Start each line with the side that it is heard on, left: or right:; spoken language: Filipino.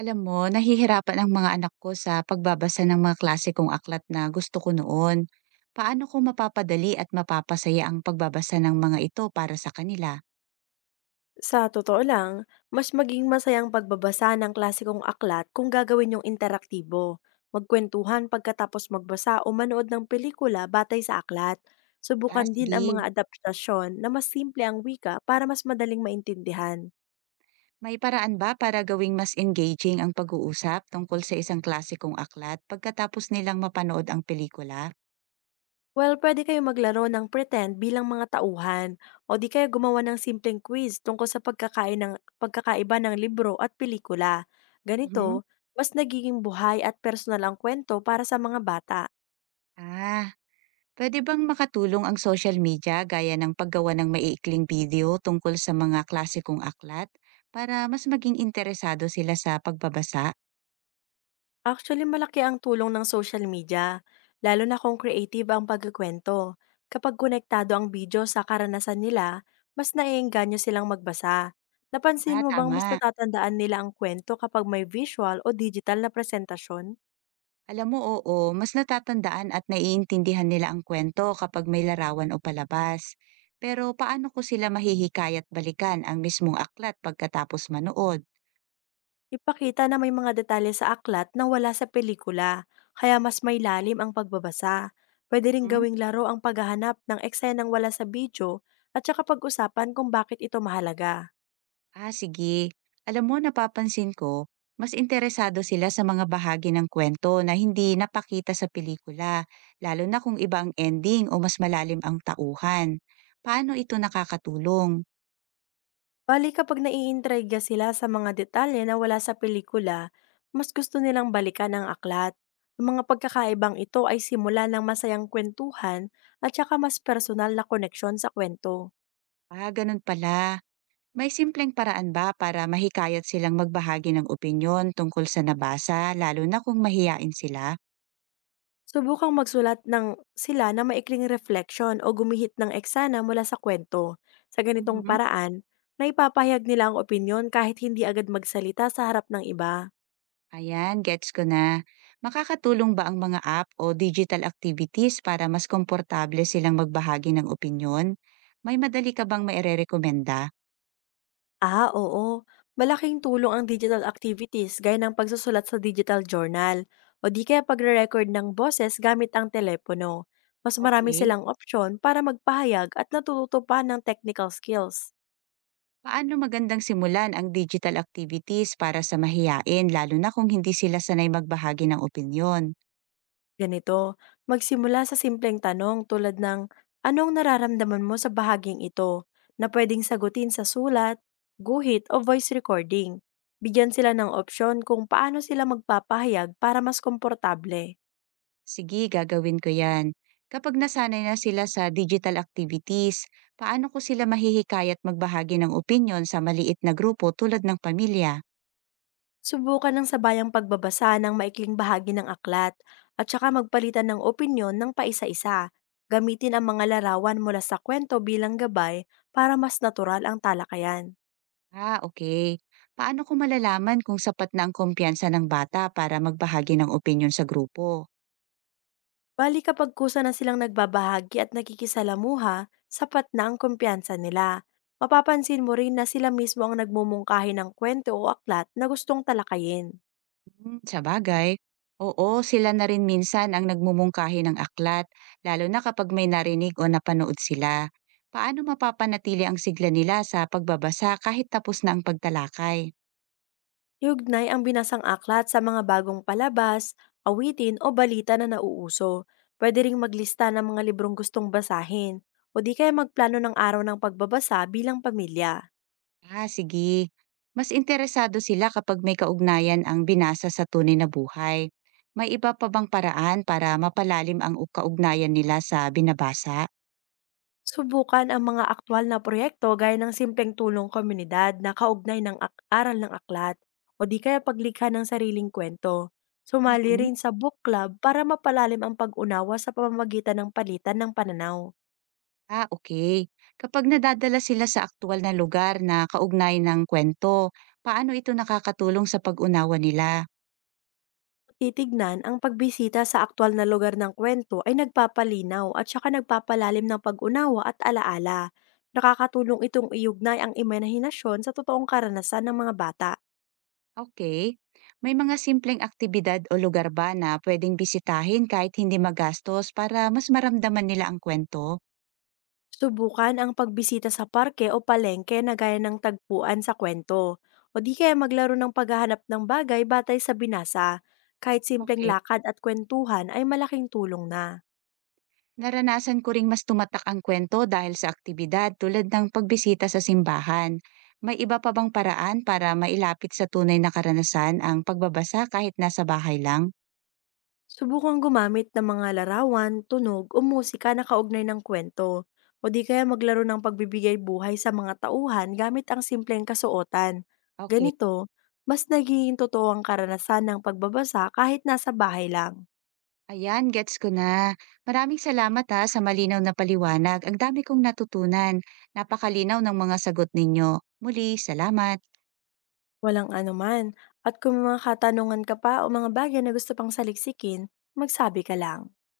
right: Alam mo, nahihirapan ang mga anak ko sa pagbabasa ng mga klasikong aklat na gusto ko noon. Paano ko mapapadali at mapapasaya ang pagbabasa ng mga ito para sa kanila?
left: Sa totoo lang, mas maging masayang pagbabasa ng klasikong aklat kung gagawin yung interaktibo. Magkwentuhan pagkatapos magbasa o manood ng pelikula batay sa aklat.
right: Ah,
left: Subukan din ang mga
right: sige.
left: adaptasyon na mas simple ang wika para mas madaling maintindihan.
right: May paraan ba para gawing mas engaging ang pag-uusap tungkol sa isang klasikong aklat pagkatapos nilang mapanood ang pelikula?
left: Well, pwede kayo maglaro ng pretend bilang mga tauhan o di kaya gumawa ng simpleng quiz tungkol sa pagkakaiba ng libro at pelikula.
right: Mhm.
left: Ganito, mas nagiging buhay at personal ang kwento para sa mga bata.
right: Ah, pwede bang makatulong ang social media gaya ng paggawa ng maiikling video tungkol sa mga klasikong aklat para mas maging interesado sila sa pagbabasa?
left: Actually, malaki ang tulong ng social media, lalo na kung creative ang pagkukwento. Kapag konektado ang video sa karanasan nila, mas naiengganyo silang magbasa.
right: Ah,
left: Napansin mo bang mas
right: tama.
left: natatandaan nila ang kwento kapag may visual o digital na presentasyon?
right: Alam mo, oo, mas natatandaan at naiintindihan nila ang kwento kapag may larawan o palabas. Pero paano ko sila mahihikayat balikan ang mismong aklat pagkatapos manood?
left: Ipakita na may mga detalye sa aklat na wala sa pelikula, kaya mas may lalim ang pagbabasa. Pwede rin
right: Mhm.
left: gawing laro ang paghahanap ng eksenang wala sa video at saka pag-usapan kung bakit ito mahalaga.
right: Ah, sige. Alam mo, napapansin ko, mas interesado sila sa mga bahagi ng kwento na hindi napakita sa pelikula, lalo na kung iba ang ending o mas malalim ang tauhan. Paano ito nakakatulong?
left: Bale kapag naiintriga sila sa mga detalye na wala sa pelikula, mas gusto nilang balikan ang aklat. Ang mga pagkakaibang ito ay simula ng masayang kwentuhan at saka mas personal na koneksyon sa kwento.
right: Ah, ganun pala. May simpleng paraan ba para mahikayat silang magbahagi ng opinyon tungkol sa nabasa lalo na kung mahiyain sila?
left: Subukang magsulat ng sila na maikling reflection o gumihit ng eksena mula sa kwento. Sa ganitong
right: Mhm.
left: paraan, naipapahayag nila ang opinyon kahit hindi agad magsalita sa harap ng iba.
right: Ayan, gets ko na. Makakatulong ba ang mga app o digital activities para mas komportable silang magbahagi ng opinyon? May madali ka bang mairerekomenda?
left: Ah, oo. Malaking tulong ang digital activities gaya ng pagsusulat sa digital journal o di kaya pagre-record ng boses gamit ang telepono. Mas marami
right: Okay.
left: silang opsyon para magpahayag at natututo pa ng technical skills.
right: Paano magandang simulan ang digital activities para sa mahiyain lalo na kung hindi sila sanay magbahagi ng opinyon?
left: Ganito, magsimula sa simpleng tanong tulad ng anong nararamdaman mo sa bahaging ito na pwedeng sagutin sa sulat, guhit o voice recording. Bigyan sila ng opsyon kung paano sila magpapahayag para mas komportable.
right: Sige, gagawin ko yan. Kapag nasanay na sila sa digital activities, paano ko sila mahihikayat magbahagi ng opinyon sa maliit na grupo tulad ng pamilya?
left: Subukan ng sabayang pagbabasa ng maikling bahagi ng aklat at saka magpalitan ng opinyon ng paisa-isa. Gamitin ang mga larawan mula sa kwento bilang gabay para mas natural ang talakayan.
right: Ah, okay. Paano ko malalaman kung sapat na ang kumpiyansa ng bata para magbahagi ng opinyon sa grupo?
left: Bali kapag kusa na silang nagbabahagi at nakikisalamuha, sapat na ang kumpiyansa nila. Mapapansin mo rin na sila mismo ang nagmumungkahi ng kwento o aklat na gustong talakayin.
right: Hmm, sa bagay, oo, sila na rin minsan ang nagmumungkahi ng aklat, lalo na kapag may narinig o napanood sila. Paano mapapanatili ang sigla nila sa pagbabasa kahit tapos na ang pagtalakay?
left: Iugnay ang binasang aklat sa mga bagong palabas, awitin o balita na nauuso. Pwede ring maglista ng mga librong gustong basahin o di kaya magplano ng araw ng pagbabasa bilang pamilya.
right: Ah, sige. Mas interesado sila kapag may kaugnayan ang binasa sa tunay na buhay. May iba pa bang paraan para mapalalim ang kaugnayan nila sa binabasa?
left: Subukan ang mga aktwal na proyekto gaya ng simpleng tulong komunidad na kaugnay ng aral ng aklat o di kaya paglikha ng sariling kwento. Sumali
right: Mhm.
left: rin sa book club para mapalalim ang pag-unawa sa pamamagitan ng palitan ng pananaw.
right: Ah, okay. Kapag nadadala sila sa aktual na lugar na kaugnay ng kwento, paano ito nakakatulong sa pag-unawa nila?
left: Titignan, ang pagbisita sa aktwal na lugar ng kwento ay nagpapalinaw at saka nagpapalalim ng pag-unawa at alaala. Nakakatulong itong iugnay ang imahinasyon sa totoong karanasan ng mga bata.
right: Okay. May mga simpleng aktibidad o lugar ba na pwedeng bisitahin kahit hindi magastos para mas maramdaman nila ang kwento?
left: Subukan ang pagbisita sa parke o palengke na gaya ng tagpuan sa kwento. O di kaya maglaro ng paghahanap ng bagay batay sa binasa. Kahit simpleng
right: Okay.
left: lakad at kwentuhan ay malaking tulong na.
right: Naranasan ko ring mas tumatak ang kwento dahil sa aktibidad tulad ng pagbisita sa simbahan. May iba pa bang paraan para mailapit sa tunay na karanasan ang pagbabasa kahit nasa bahay lang?
left: Subukang gumamit ng mga larawan, tunog o musika na kaugnay ng kwento. O di kaya maglaro ng pagbibigay buhay sa mga tauhan gamit ang simpleng kasuotan.
right: Okay.
left: Ganito, mas nagiging totoo ang karanasan ng pagbabasa kahit nasa bahay lang.
right: Ayan, gets ko na. Maraming salamat ha sa malinaw na paliwanag. Ang dami kong natutunan. Napakalinaw ng mga sagot ninyo. Muli, salamat.
left: Walang anuman. At kung may mga katanungan ka pa o mga bagay na gusto pang saliksikin, magsabi ka lang.